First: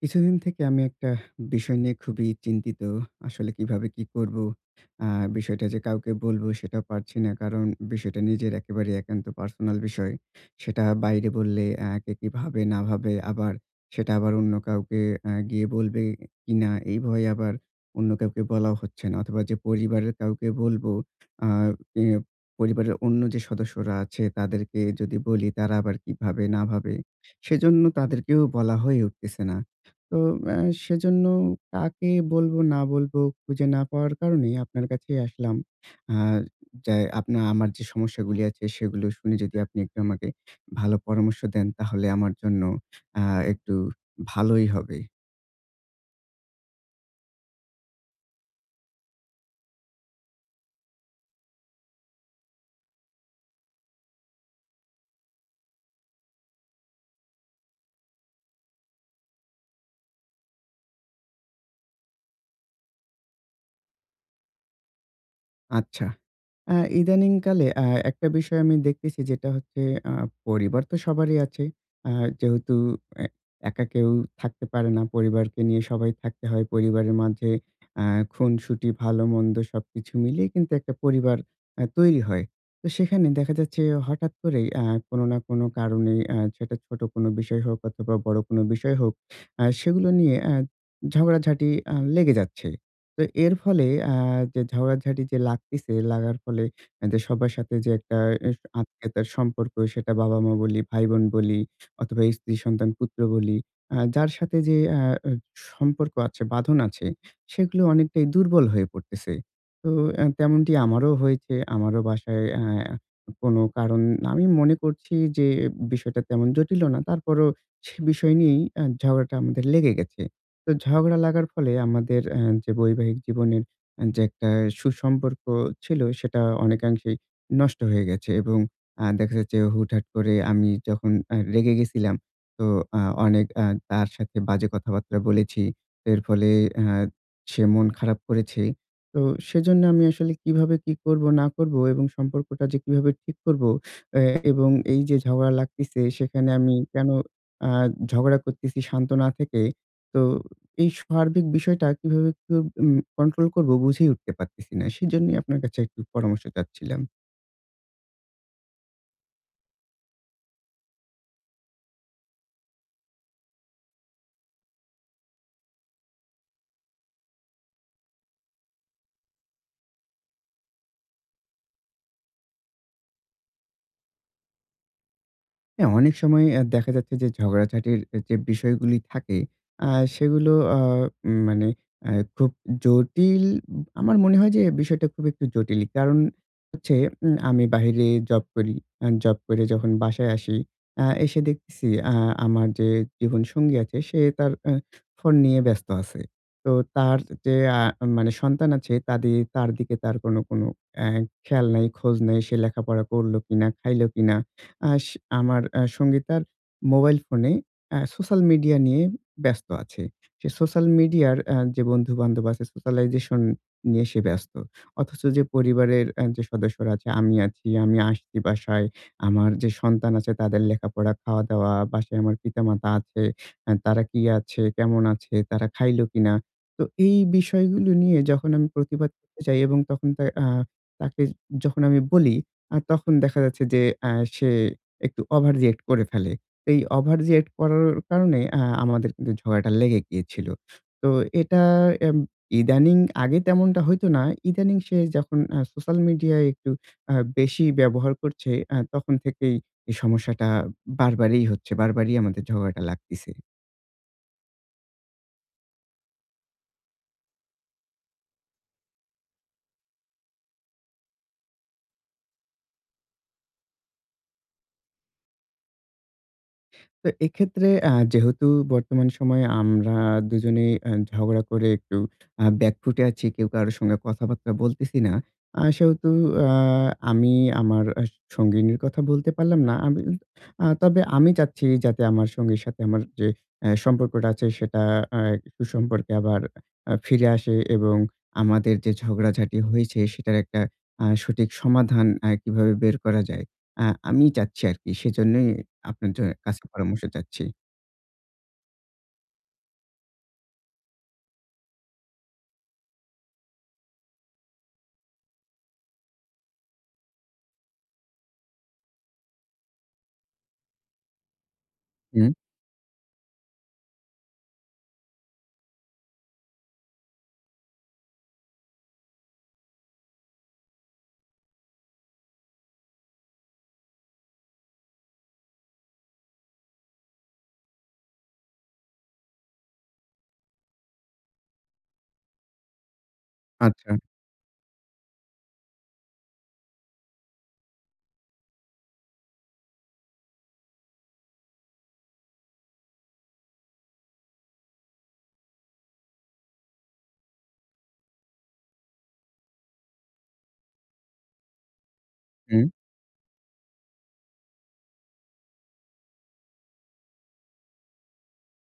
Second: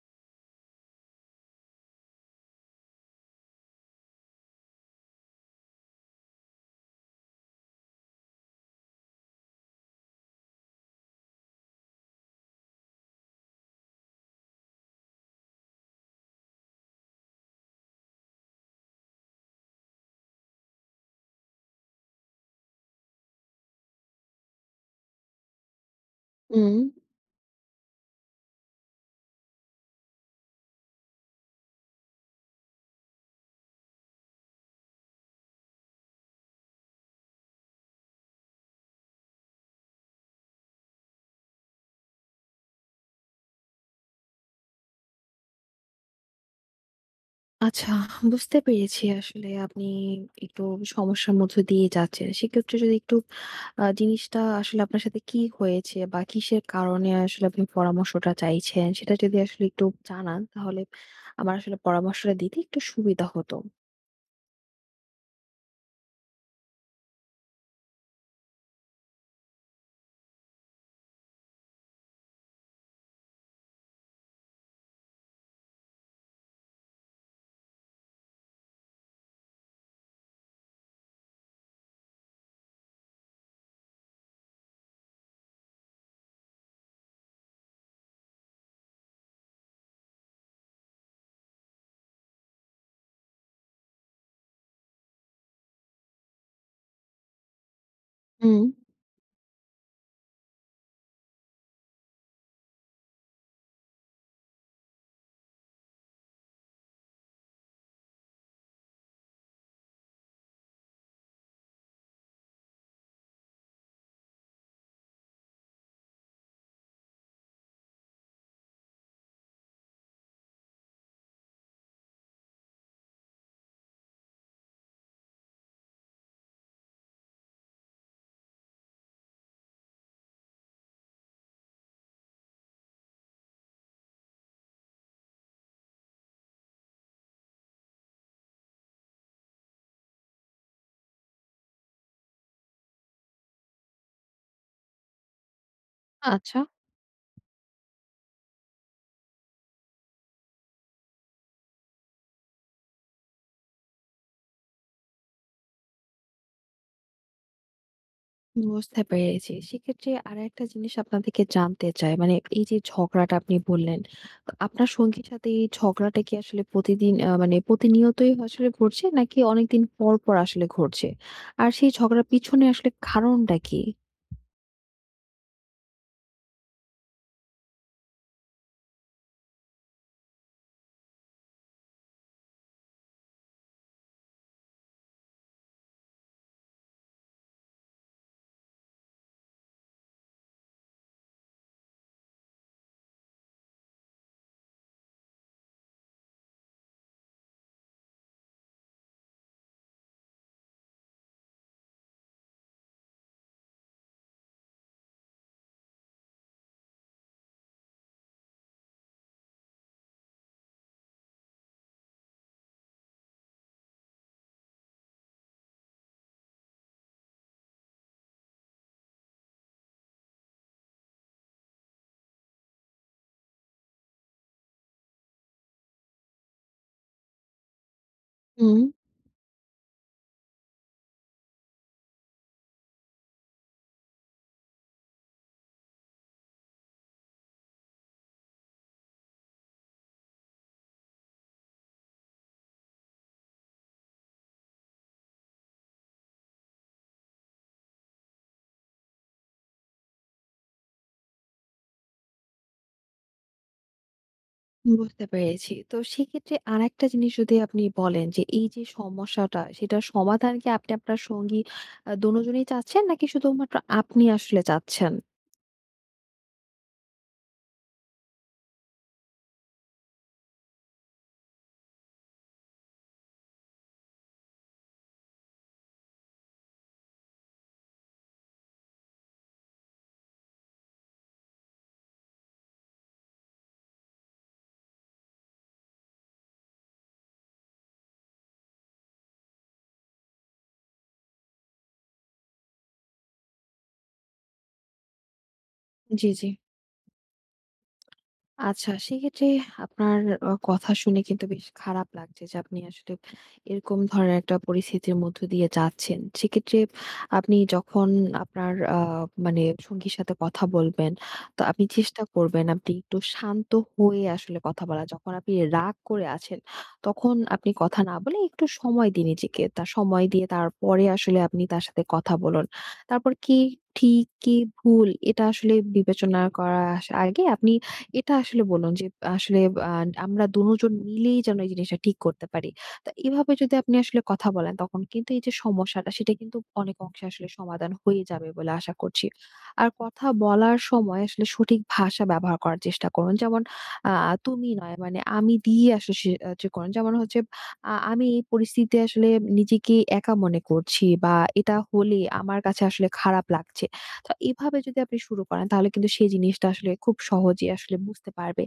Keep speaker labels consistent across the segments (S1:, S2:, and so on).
S1: কিছুদিন থেকে আমি একটা বিষয় নিয়ে খুবই চিন্তিত। আসলে কিভাবে কি করব? আ বিষয়টা যে কাউকে বলব সেটাও পারছি না। কারণ বিষয়টা নিজের একেবারে একান্ত পার্সোনাল বিষয়। সেটা বাইরে বললে কে কি ভাবে না ভাবে আবার সেটা আবার অন্য কাউকে গিয়ে বলবে কিনা এই ভয়ে আবার অন্য কাউকে বলাও হচ্ছে না। অথবা যে পরিবারের কাউকে বলবো আ এ পরিবারের অন্য যে সদস্যরা আছে তাদেরকে যদি বলি তারা আবার কি ভাবে না
S2: হুম,
S1: ভাবে সেজন্য তাদেরকেও বলা হয়ে উঠতেছে না। তো আ সেজন্য কাকে বলবো, না বলবো খুঁজে না পাওয়ার কারণেই আপনার কাছেই আসলাম। আ যা আপনা আমার যে সমস্যাগুলি আছে সেগুলো শুনে যদি আপনি একটু আমাকে ভালো পরামর্শ দেন তাহলে আমার জন্য আ একটু ভালোই হবে।
S2: আচ্ছা, বুঝতে পেরেছি আসলে আপনি একটু সমস্যার মধ্য দিয়ে যাচ্ছেন। সেক্ষেত্রে যদি একটু জিনিসটা আসলে আপনার সাথে কি হয়েছে বা কিসের কারণে আসলে আপনি পরামর্শটা চাইছেন, সেটা যদি আসলে একটু জানান, তাহলে আমার আসলে পরামর্শটা দিতে একটু সুবিধা হতো।
S1: আচ্ছা। আ ইদানিংকালে একটা বিষয় আমি দেখতেছি যেটা হচ্ছে আ পরিবার তো সবারই আছে। আ যেহেতু এ একা কেউ থাকতে পারে না। পরিবারকে নিয়ে সবাই থাকতে হয়। পরিবারের মাঝে আ খুনসুটি, ভালো-মন্দ সবকিছু মিলিয়ে কিন্তু একটা পরিবার তৈরি হয়। তো সেখানে দেখা যাচ্ছে হঠাৎ করেই কোনো না কোনো কারণে সেটা ছোট কোনো বিষয় হোক অথবা বড় কোনো বিষয় হোক, সেগুলো নিয়ে ঝগড়াঝাটি লেগে যাচ্ছে। তো এর ফলে আ যে ঝগড়াঝাটি যে লাগতেছে, লাগার ফলে যে সবার সাথে যে একটা
S2: হুম।
S1: আত্মীয়তার সম্পর্ক, সেটা বাবা-মা বলি, ভাই-বোন বলি অথবা স্ত্রী-সন্তান, পুত্র বলি, যার সাথে যে আ আ সম্পর্ক আছে, বাঁধন আছে, সেগুলো অনেকটাই দুর্বল হয়ে পড়তেছে। তো আ তেমনটি আমারও হয়েছে। আমারও বাসায় কোনো কারণ আমি মনে করছি যে বিষয়টা তেমন জটিলও না। তারপরও সে বিষয় নিয়েই ঝগড়াটা আমাদের লেগে গেছে। তো ঝগড়া লাগার ফলে আমাদের যে বৈবাহিক জীবনের যে একটা সুসম্পর্ক ছিল সেটা অনেকাংশেই নষ্ট হয়ে গেছে এবং দেখা যাচ্ছে হুটহাট করে আমি যখন রেগে গেছিলাম তো আ অনেক তার সাথে বাজে কথাবার্তা বলেছি। এর ফলে আ সে মন খারাপ করেছে। তো সেজন্য আমি আসলে কিভাবে কি করব না করব এবং সম্পর্কটা যে কিভাবে ঠিক করব অ্যা এবং এই যে ঝগড়া লাগতেছে সেখানে
S2: আচ্ছা।
S1: আমি কেন আ ঝগড়া করতেছি শান্ত না থেকে। তো এই সার্বিক বিষয়টা কিভাবে ক উম কন্ট্রোল করব বুঝেই উঠতে পারতেছি না। সেজন্যই আপনার কাছে একটু পরামর্শ চাচ্ছিলাম।
S2: বুঝতে পেরেছি। সেক্ষেত্রে আরেকটা জিনিস আপনার থেকে জানতে চাই। মানে এই যে ঝগড়াটা আপনি বললেন, তো আপনার সঙ্গীর সাথে এই ঝগড়াটা কি আসলে প্রতিদিন মানে প্রতিনিয়তই আসলে ঘটছে, নাকি অনেকদিন পর, পর আসলে ঘটছে? আর সেই ঝগড়ার পিছনে আসলে কারণটা কি?
S1: হ্যাঁ, অনেক সময় দেখা যাচ্ছে যে ঝগড়াঝাটির যে বিষয়গুলি থাকে, আ সেগুলো আ মানে আ খুব জটিল আমার মনে হয় যে বিষয়টা খুব একটু জটিলই। কারণ হচ্ছে আমি বাহিরে জব করি। জব করে যখন বাসায় আসি, এসে দেখতেছি আমার যে জীবনসঙ্গী আছে সে তার ফোন নিয়ে ব্যস্ত আছে। তো তার যে মানে সন্তান আছে তাদের তার দিকে তার কোনো অ্যা খেয়াল নাই, খোঁজ নাই। সে লেখাপড়া করল কিনা, খাইল কিনা? আস আমার সঙ্গীতার মোবাইল ফোনে সোশ্যাল মিডিয়া নিয়ে ব্যস্ত আছে। সে সোশ্যাল মিডিয়ার যে বন্ধু-বান্ধব আছে সোশ্যালাইজেশন নিয়ে সে ব্যস্ত। অথচ যে পরিবারের যে সদস্যরা আছে, আমি আছি, আমি আসছি বাসায়। আমার যে সন্তান আছে তাদের লেখাপড়া, খাওয়া-দাওয়া, বাসায় আমার পিতামাতা আছে। তারা কি আছে, কেমন আছে, তারা খাইলো কিনা? তো এই বিষয়গুলো নিয়ে যখন আমি
S2: হুম।
S1: প্রতিবাদ করতে যাই এবং তখন তা আ তাকে যখন আমি বলি তখন দেখা যাচ্ছে যে আ সে একটু ওভার রিঅ্যাক্ট করে ফেলে। তো এই ওভার রিঅ্যাক্ট করার কারণে আমাদের কিন্তু ঝগড়াটা লেগে গিয়েছিল। তো এটা এম ইদানিং আগে তেমনটা হইতো না। ইদানিং সে যখন সোশ্যাল মিডিয়ায় একটু আ বেশি ব্যবহার করছে, তখন থেকেই এই সমস্যাটা বারবারই হচ্ছে। বারবারই আমাদের ঝগড়াটা লাগতিছে।
S2: বুঝতে পেরেছি। তো সেক্ষেত্রে আরেকটা জিনিস যদি আপনি বলেন, যে এই যে সমস্যাটা, সেটার সমাধান কি আপনি, আপনার সঙ্গী, দোনোজনেই চাচ্ছেন, নাকি শুধুমাত্র আপনি আসলে চাচ্ছেন?
S1: তো এক্ষেত্রে যেহেতু বর্তমান সময়ে আমরা দুজনেই ঝগড়া করে একটু ব্যাকফুটে আছি। কেউ কারো সঙ্গে কথাবার্তা বলতেছি না। সেহেতু আ আমি আমার সঙ্গিনীর কথা বলতে পারলাম না। আমি আ তবে আমি চাচ্ছি যাতে আমার সঙ্গীর সাথে আমার যে সম্পর্কটা আছে সেটা আ সুসম্পর্কে আবার ফিরে আসে এবং আমাদের যে ঝগড়াঝাটি হয়েছে সেটার একটা সঠিক সমাধান কিভাবে বের করা যায়। আ আমি চাচ্ছি আরকি। সেজন্যই আপনার
S2: জি, জি।
S1: কাছে পরামর্শ চাচ্ছি।
S2: আচ্ছা, সেক্ষেত্রে আপনার কথা শুনে কিন্তু বেশ খারাপ লাগছে যে আপনি আসলে এরকম ধরনের একটা পরিস্থিতির মধ্য দিয়ে যাচ্ছেন। সেক্ষেত্রে আপনি যখন আপনার মানে সঙ্গীর সাথে কথা বলবেন, তো আপনি চেষ্টা
S1: হুম,
S2: করবেন আপনি একটু শান্ত হয়ে আসলে কথা বলা। যখন আপনি রাগ করে আছেন, তখন আপনি কথা না বলে একটু সময় দিন নিজেকে। তার সময় দিয়ে তারপরে আসলে আপনি তার সাথে কথা বলুন। তারপর কি ঠিক, কি ভুল, এটা আসলে বিবেচনা করার আগে আপনি এটা আসলে বলুন যে, আসলে আ আমরা দুজন মিলেই যেন এই জিনিসটা ঠিক করতে পারি। তো এভাবে যদি
S1: আচ্ছা।
S2: আপনি আসলে কথা বলেন, তখন কিন্তু এই যে সমস্যাটা, সেটা কিন্তু অনেক অংশে আসলে সমাধান হয়ে যাবে বলে আশা করছি। আর কথা বলার সময় আসলে সঠিক ভাষা ব্যবহার করার চেষ্টা করুন। যেমন, আ তুমি নয়, মানে আমি দিয়ে আসলে সে যে করুন। যেমন হচ্ছে, আমি এই পরিস্থিতিতে আসলে নিজেকে একা মনে করছি, বা এটা হলে আমার
S1: হুম,
S2: কাছে আসলে খারাপ লাগছে। তো এভাবে যদি আপনি শুরু করেন, তাহলে কিন্তু সেই জিনিসটা আসলে খুব সহজেই আসলে বুঝতে পারবে।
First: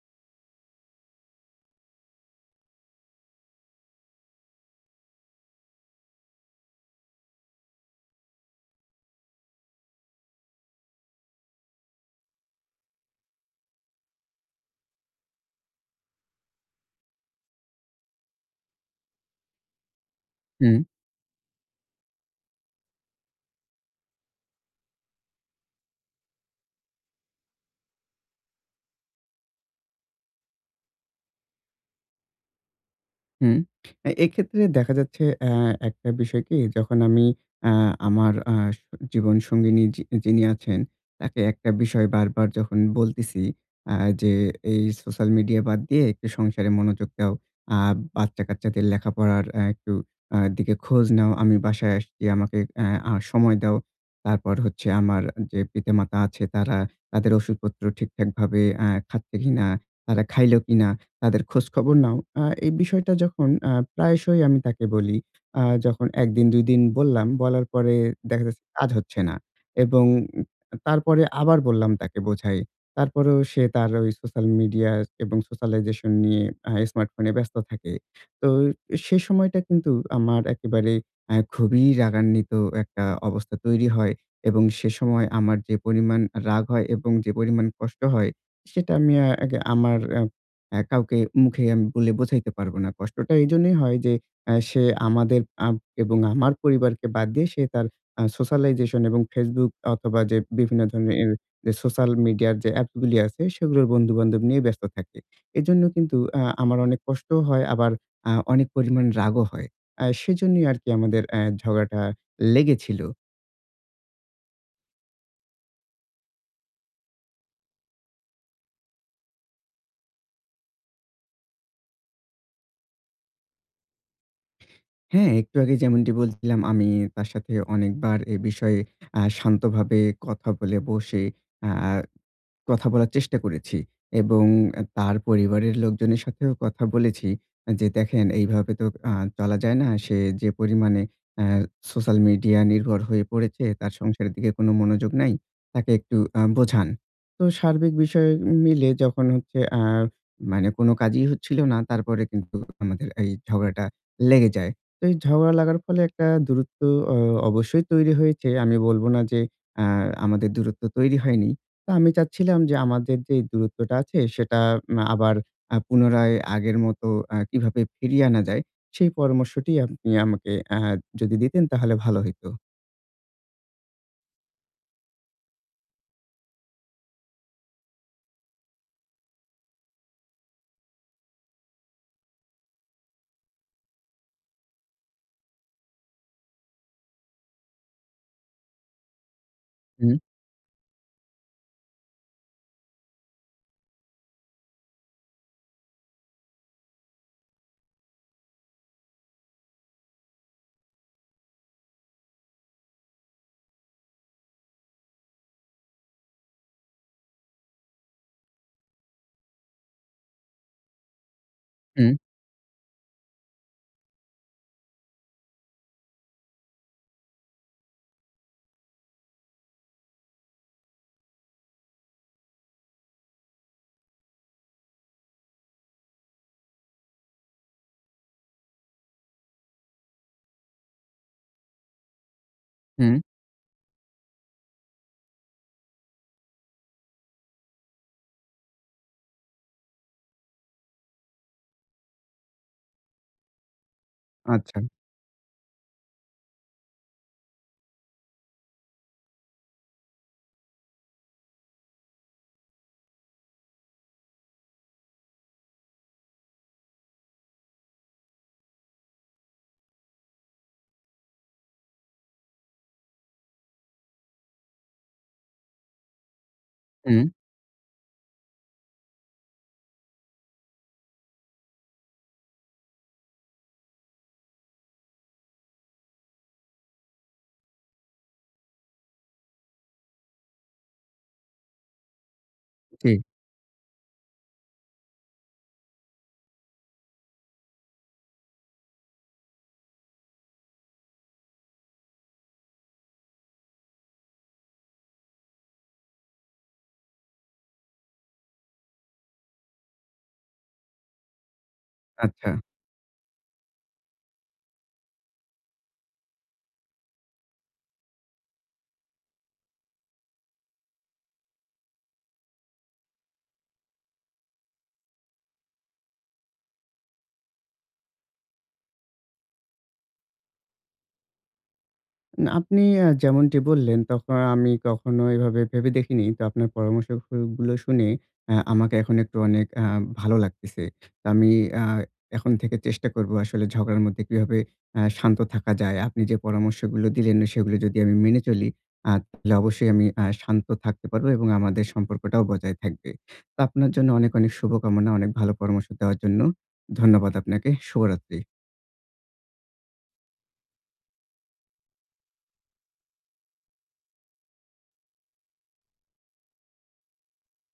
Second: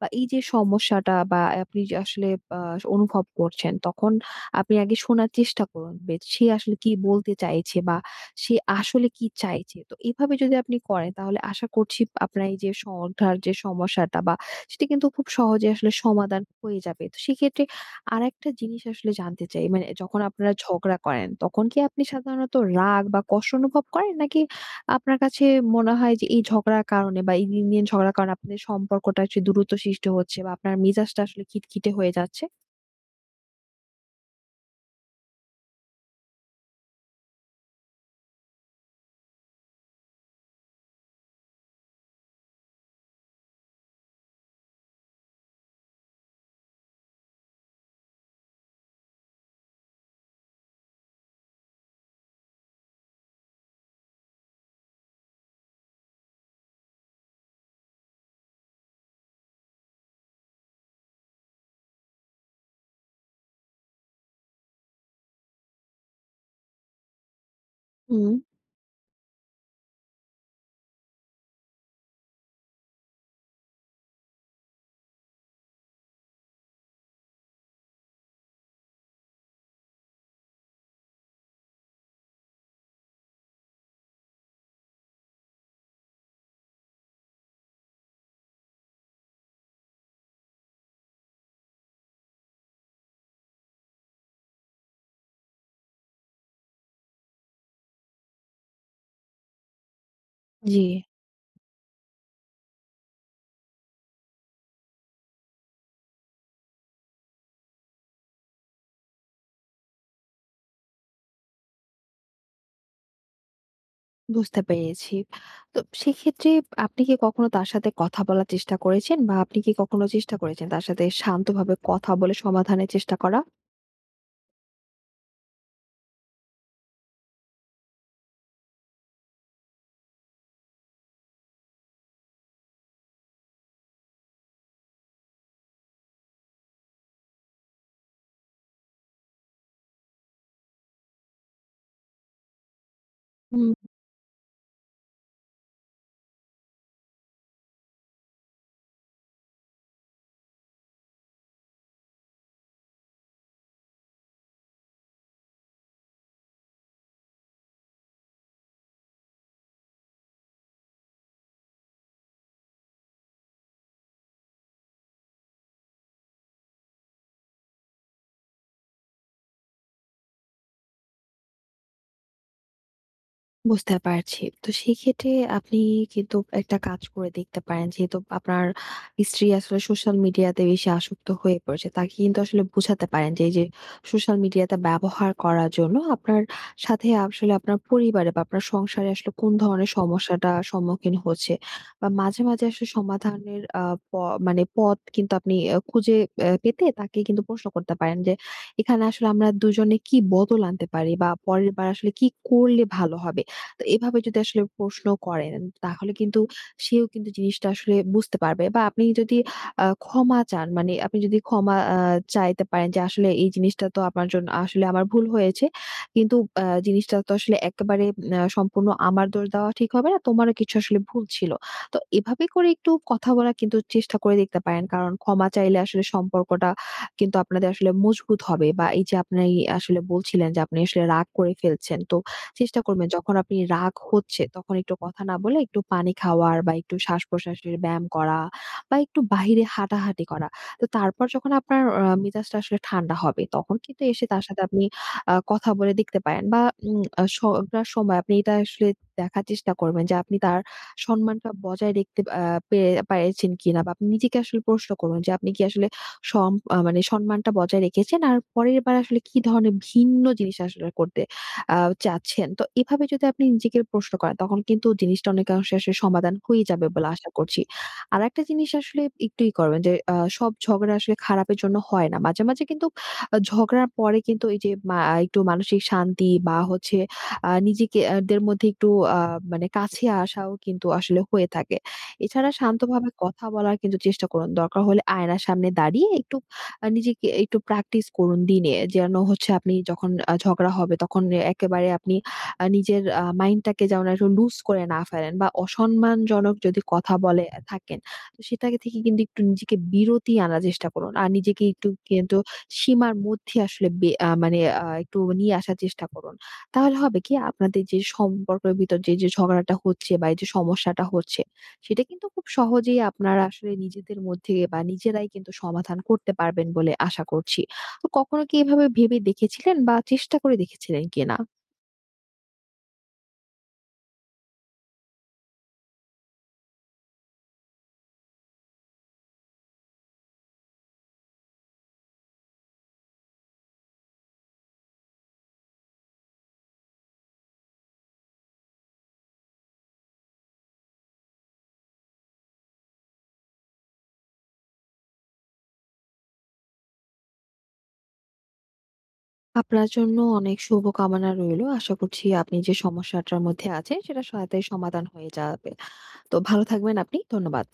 S2: বা এই যে সমস্যাটা বা আপনি যে আসলে আ অনুভব করছেন, তখন আপনি আগে শোনার চেষ্টা করুন। সে আসলে কি বলতে চাইছে বা সে আসলে কি চাইছে। তো এভাবে যদি আপনি করেন, তাহলে আশা করছি আপনার এই যে সন্ধ্যার যে সমস্যাটা বা সেটা কিন্তু খুব সহজে আসলে সমাধান হয়ে যাবে। তো সেক্ষেত্রে আরেকটা জিনিস আসলে জানতে চাই, মানে যখন আপনারা
S1: হুম।
S2: ঝগড়া করেন, তখন কি আপনি সাধারণত রাগ বা কষ্ট অনুভব করেন, নাকি আপনার কাছে মনে হয় যে এই ঝগড়ার কারণে বা এই দিন, দিন ঝগড়ার কারণে আপনাদের সম্পর্কটা যে দূরত্ব সৃষ্টি হচ্ছে বা আপনার মেজাজটা আসলে খিটখিটে হয়ে যাচ্ছে?
S1: হুম। এক্ষেত্রে দেখা যাচ্ছে একটা বিষয় কি যখন আমি আ আমার আ স জীবনসঙ্গিনী যিনি আছেন তাকে একটা বিষয় বারবার যখন বলতেছি আ যে, "এই সোশ্যাল মিডিয়া বাদ দিয়ে একটু সংসারে মনোযোগ দাও। আ বাচ্চা-কাচ্চাদের লেখাপড়ার একটু দিকে খোঁজ নাও। আমি বাসায় আসছি আমাকে অ্যা আ সময় দাও। তারপর হচ্ছে আমার যে পিতা-মাতা আছে তারা তাদের ওষুধপত্র ঠিকঠাকভাবে খাচ্ছে কিনা? তারা খাইল কিনা?" তাদের খোঁজখবর নাও। এই বিষয়টা যখন প্রায়শই আমি তাকে বলি। যখন ১ দিন ২ দিন বললাম, বলার পরে
S2: হুম।
S1: দেখা যাচ্ছে কাজ হচ্ছে না এবং তারপরে আবার বললাম তাকে বোঝাই। তারপরেও সে তার ওই সোশ্যাল মিডিয়া এবং সোশ্যালাইজেশন নিয়ে স্মার্টফোনে ব্যস্ত থাকে। তো সে সময়টা কিন্তু আমার একেবারে খুবই রাগান্বিত একটা অবস্থা তৈরি হয় এবং সে সময় আমার যে পরিমাণ রাগ হয় এবং যে পরিমাণ কষ্ট হয়, সেটা আমি আগে আমার আ অ্যা কাউকে মুখে আমি বলে বোঝাইতে পারব না। কষ্টটা এইজন্যই হয় যে সে আমাদের আব এবং আমার পরিবারকে বাদ দিয়ে সে তার সোশ্যালাইজেশন এবং Facebook অথবা যে
S2: জি,
S1: বিভিন্ন ধরনের যে সোশ্যাল মিডিয়ার যে অ্যাপসগুলি আছে সেগুলোর বন্ধু-বান্ধব নিয়ে ব্যস্ত থাকে। এজন্য কিন্তু আমার অনেক কষ্টও হয় আবার অনেক পরিমাণ রাগও হয়। সেজন্যই আরকি আমাদের ঝগড়াটা লেগেছিল।
S2: বুঝতে পেরেছি। তো সেক্ষেত্রে আপনি কি কখনো তার সাথে কথা বলার চেষ্টা করেছেন, বা আপনি কি কখনো চেষ্টা করেছেন তার সাথে শান্তভাবে কথা বলে সমাধানের চেষ্টা করা?
S1: হ্যাঁ, একটু আগে যেমনটি বলছিলাম আমি তার সাথে অনেকবার এ বিষয়ে শান্তভাবে কথা বলে বসে আ কথা বলার চেষ্টা করেছি এবং তার পরিবারের লোকজনের সাথেও কথা বলেছি যে, "দেখেন এইভাবে তো আ চলা যায় না। সে যে পরিমাণে আ সোশ্যাল মিডিয়া নির্ভর হয়ে পড়েছে,
S2: হুম।
S1: তার সংসারের দিকে কোনো মনোযোগ নাই। তাকে একটু বোঝান।" তো সার্বিক বিষয় মিলে যখন হচ্ছে মানে কোনো কাজই হচ্ছিল না, তারপরে কিন্তু আমাদের এই ঝগড়াটা লেগে যায়। তো এই ঝগড়া লাগার ফলে একটা দূরত্ব অ অবশ্যই তৈরি হয়েছে। আমি বলব না যে আ আমাদের দূরত্ব তৈরি হয়নি। তো আমি চাচ্ছিলাম যে আমাদের যে দূরত্বটা আছে সেটা আবার পুনরায় আগের মতো কিভাবে ফিরিয়ে আনা যায়? সেই পরামর্শটি আপনি আমাকে যদি দিতেন তাহলে ভালো হইতো।
S2: বুঝতে পারছি। তো সেক্ষেত্রে আপনি কিন্তু একটা কাজ করে দেখতে পারেন। যেহেতু আপনার স্ত্রী আসলে সোশ্যাল মিডিয়াতে বেশি আসক্ত হয়ে পড়েছে, তাকে কিন্তু আসলে বোঝাতে পারেন যে, এই যে সোশ্যাল মিডিয়াটা ব্যবহার করার জন্য আপনার সাথে আসলে আপনার পরিবারে বা আপনার সংসারে আসলে কোন ধরনের
S1: হুম,
S2: সমস্যাটা সম্মুখীন হচ্ছে। বা মাঝে, মাঝে আসলে সমাধানের আ প মানে পথ কিন্তু আপনি খুঁজে পেতে তাকে কিন্তু প্রশ্ন করতে পারেন যে, এখানে আসলে আমরা দুজনে কি বদল আনতে পারি বা পরের বার আসলে কি করলে ভালো হবে? তো এভাবে যদি আসলে প্রশ্ন করেন, তাহলে কিন্তু সেও কিন্তু জিনিসটা আসলে বুঝতে পারবে। বা আপনি যদি ক্ষমা চান, মানে আপনি যদি ক্ষমা
S1: হুম,
S2: চাইতে পারেন যে, আসলে এই জিনিসটা তো আপনার জন্য আসলে আমার ভুল হয়েছে, কিন্তু জিনিসটা তো আসলে একেবারে সম্পূর্ণ আমার দোষ দেওয়া ঠিক হবে না, তোমারও কিছু আসলে ভুল ছিল। তো এভাবে করে একটু কথা বলা কিন্তু চেষ্টা করে দেখতে পারেন, কারণ ক্ষমা চাইলে আসলে সম্পর্কটা কিন্তু আপনাদের আসলে মজবুত হবে। বা এই যে আপনি আসলে বলছিলেন যে আপনি আসলে রাগ করে ফেলছেন, তো চেষ্টা করবেন
S1: হুম।
S2: যখন আপনি রাগ হচ্ছে, তখন একটু কথা না বলে একটু পানি খাওয়ার বা একটু শ্বাস-প্রশ্বাসের ব্যায়াম করা, বা একটু বাহিরে হাঁটাহাঁটি করা। তো তারপর যখন আপনার মেজাজটা আসলে ঠান্ডা হবে, তখন কিন্তু এসে তার সাথে
S1: আচ্ছা।
S2: আপনি কথা বলে দেখতে পারেন। বা উম আ ঝগড়ার সময় আপনি এটা আসলে দেখার চেষ্টা করবেন যে আপনি তার সম্মানটা বজায় রেখতে পেরেছেন কিনা, বা আপনি নিজেকে আসলে প্রশ্ন করুন যে আপনি কি আসলে সম আ মানে সম্মানটা বজায় রেখেছেন? আর পরের বার আসলে কি ধরনের ভিন্ন জিনিস আসলে করতে আ চাচ্ছেন। তো এভাবে যদি আপনি নিজেকে প্রশ্ন করেন, তখন কিন্তু জিনিসটা অনেকাংশে আসলে সমাধান হয়ে যাবে বলে
S1: হুম,
S2: আশা করছি। আরেকটা জিনিস আসলে একটু ই করবেন যে, সব ঝগড়া আসলে খারাপের জন্য হয় না। মাঝে, মাঝে কিন্তু ঝগড়ার পরে কিন্তু এই যে একটু মানসিক শান্তি বা হচ্ছে নিজেকে আ দের মধ্যে একটু আ মানে কাছে আসাও কিন্তু আসলে হয়ে থাকে। এছাড়া শান্তভাবে
S1: জি,
S2: কথা বলার কিন্তু চেষ্টা করুন। দরকার হলে আয়নার সামনে দাঁড়িয়ে একটু নিজেকে একটু প্র্যাকটিস করুন দিনে। যেন হচ্ছে আপনি যখন ঝগড়া হবে, তখন একেবারে আপনি নিজের মাইন্ডটাকে যেমন একটু লুজ করে না ফেলেন, বা অসম্মানজনক যদি কথা বলে থাকেন, তো সেটা থেকে কিন্তু একটু নিজেকে বিরতি আনার চেষ্টা করুন। আর নিজেকে একটু কিন্তু
S1: আচ্ছা।
S2: সীমার মধ্যে আসলে বে আ মানে একটু নিয়ে আসার চেষ্টা করুন। তাহলে হবে কি, আপনাদের যে সম্পর্কের ভিতর যে ঝগড়াটা হচ্ছে বা এই যে সমস্যাটা হচ্ছে, সেটা কিন্তু খুব সহজেই আপনারা আসলে নিজেদের মধ্যে বা নিজেরাই কিন্তু সমাধান করতে পারবেন বলে আশা করছি। তো কখনো কি এভাবে ভেবে দেখেছিলেন বা চেষ্টা করে দেখেছিলেন কিনা?
S1: না, আপনি যেমনটি বললেন, তখন আমি কখনো এভাবে ভেবে দেখিনি। তো আপনার পরামর্শ হ গুলো শুনে আমাকে এখন একটু অনেক ভালো লাগতেছে। তো আমি আ এখন থেকে চেষ্টা করব আসলে ঝগড়ার মধ্যে কিভাবে শান্ত থাকা যায়। আপনি যে পরামর্শগুলো দিলেন, সেগুলো যদি আমি মেনে চলি, তাহলে অবশ্যই আমি শান্ত থাকতে পারবো এবং আমাদের সম্পর্কটাও বজায় থাকবে। তো আপনার জন্য অনেক, অনেক শুভকামনা, অনেক ভালো পরামর্শ দেওয়ার জন্য। ধন্যবাদ আপনাকে। শুভরাত্রি।
S2: আপনার জন্য অনেক শুভকামনা রইলো। আশা করছি আপনি যে সমস্যাটার মধ্যে আছেন, সেটা সহায়তায় সমাধান হয়ে যাবে। তো ভালো থাকবেন আপনি। ধন্যবাদ।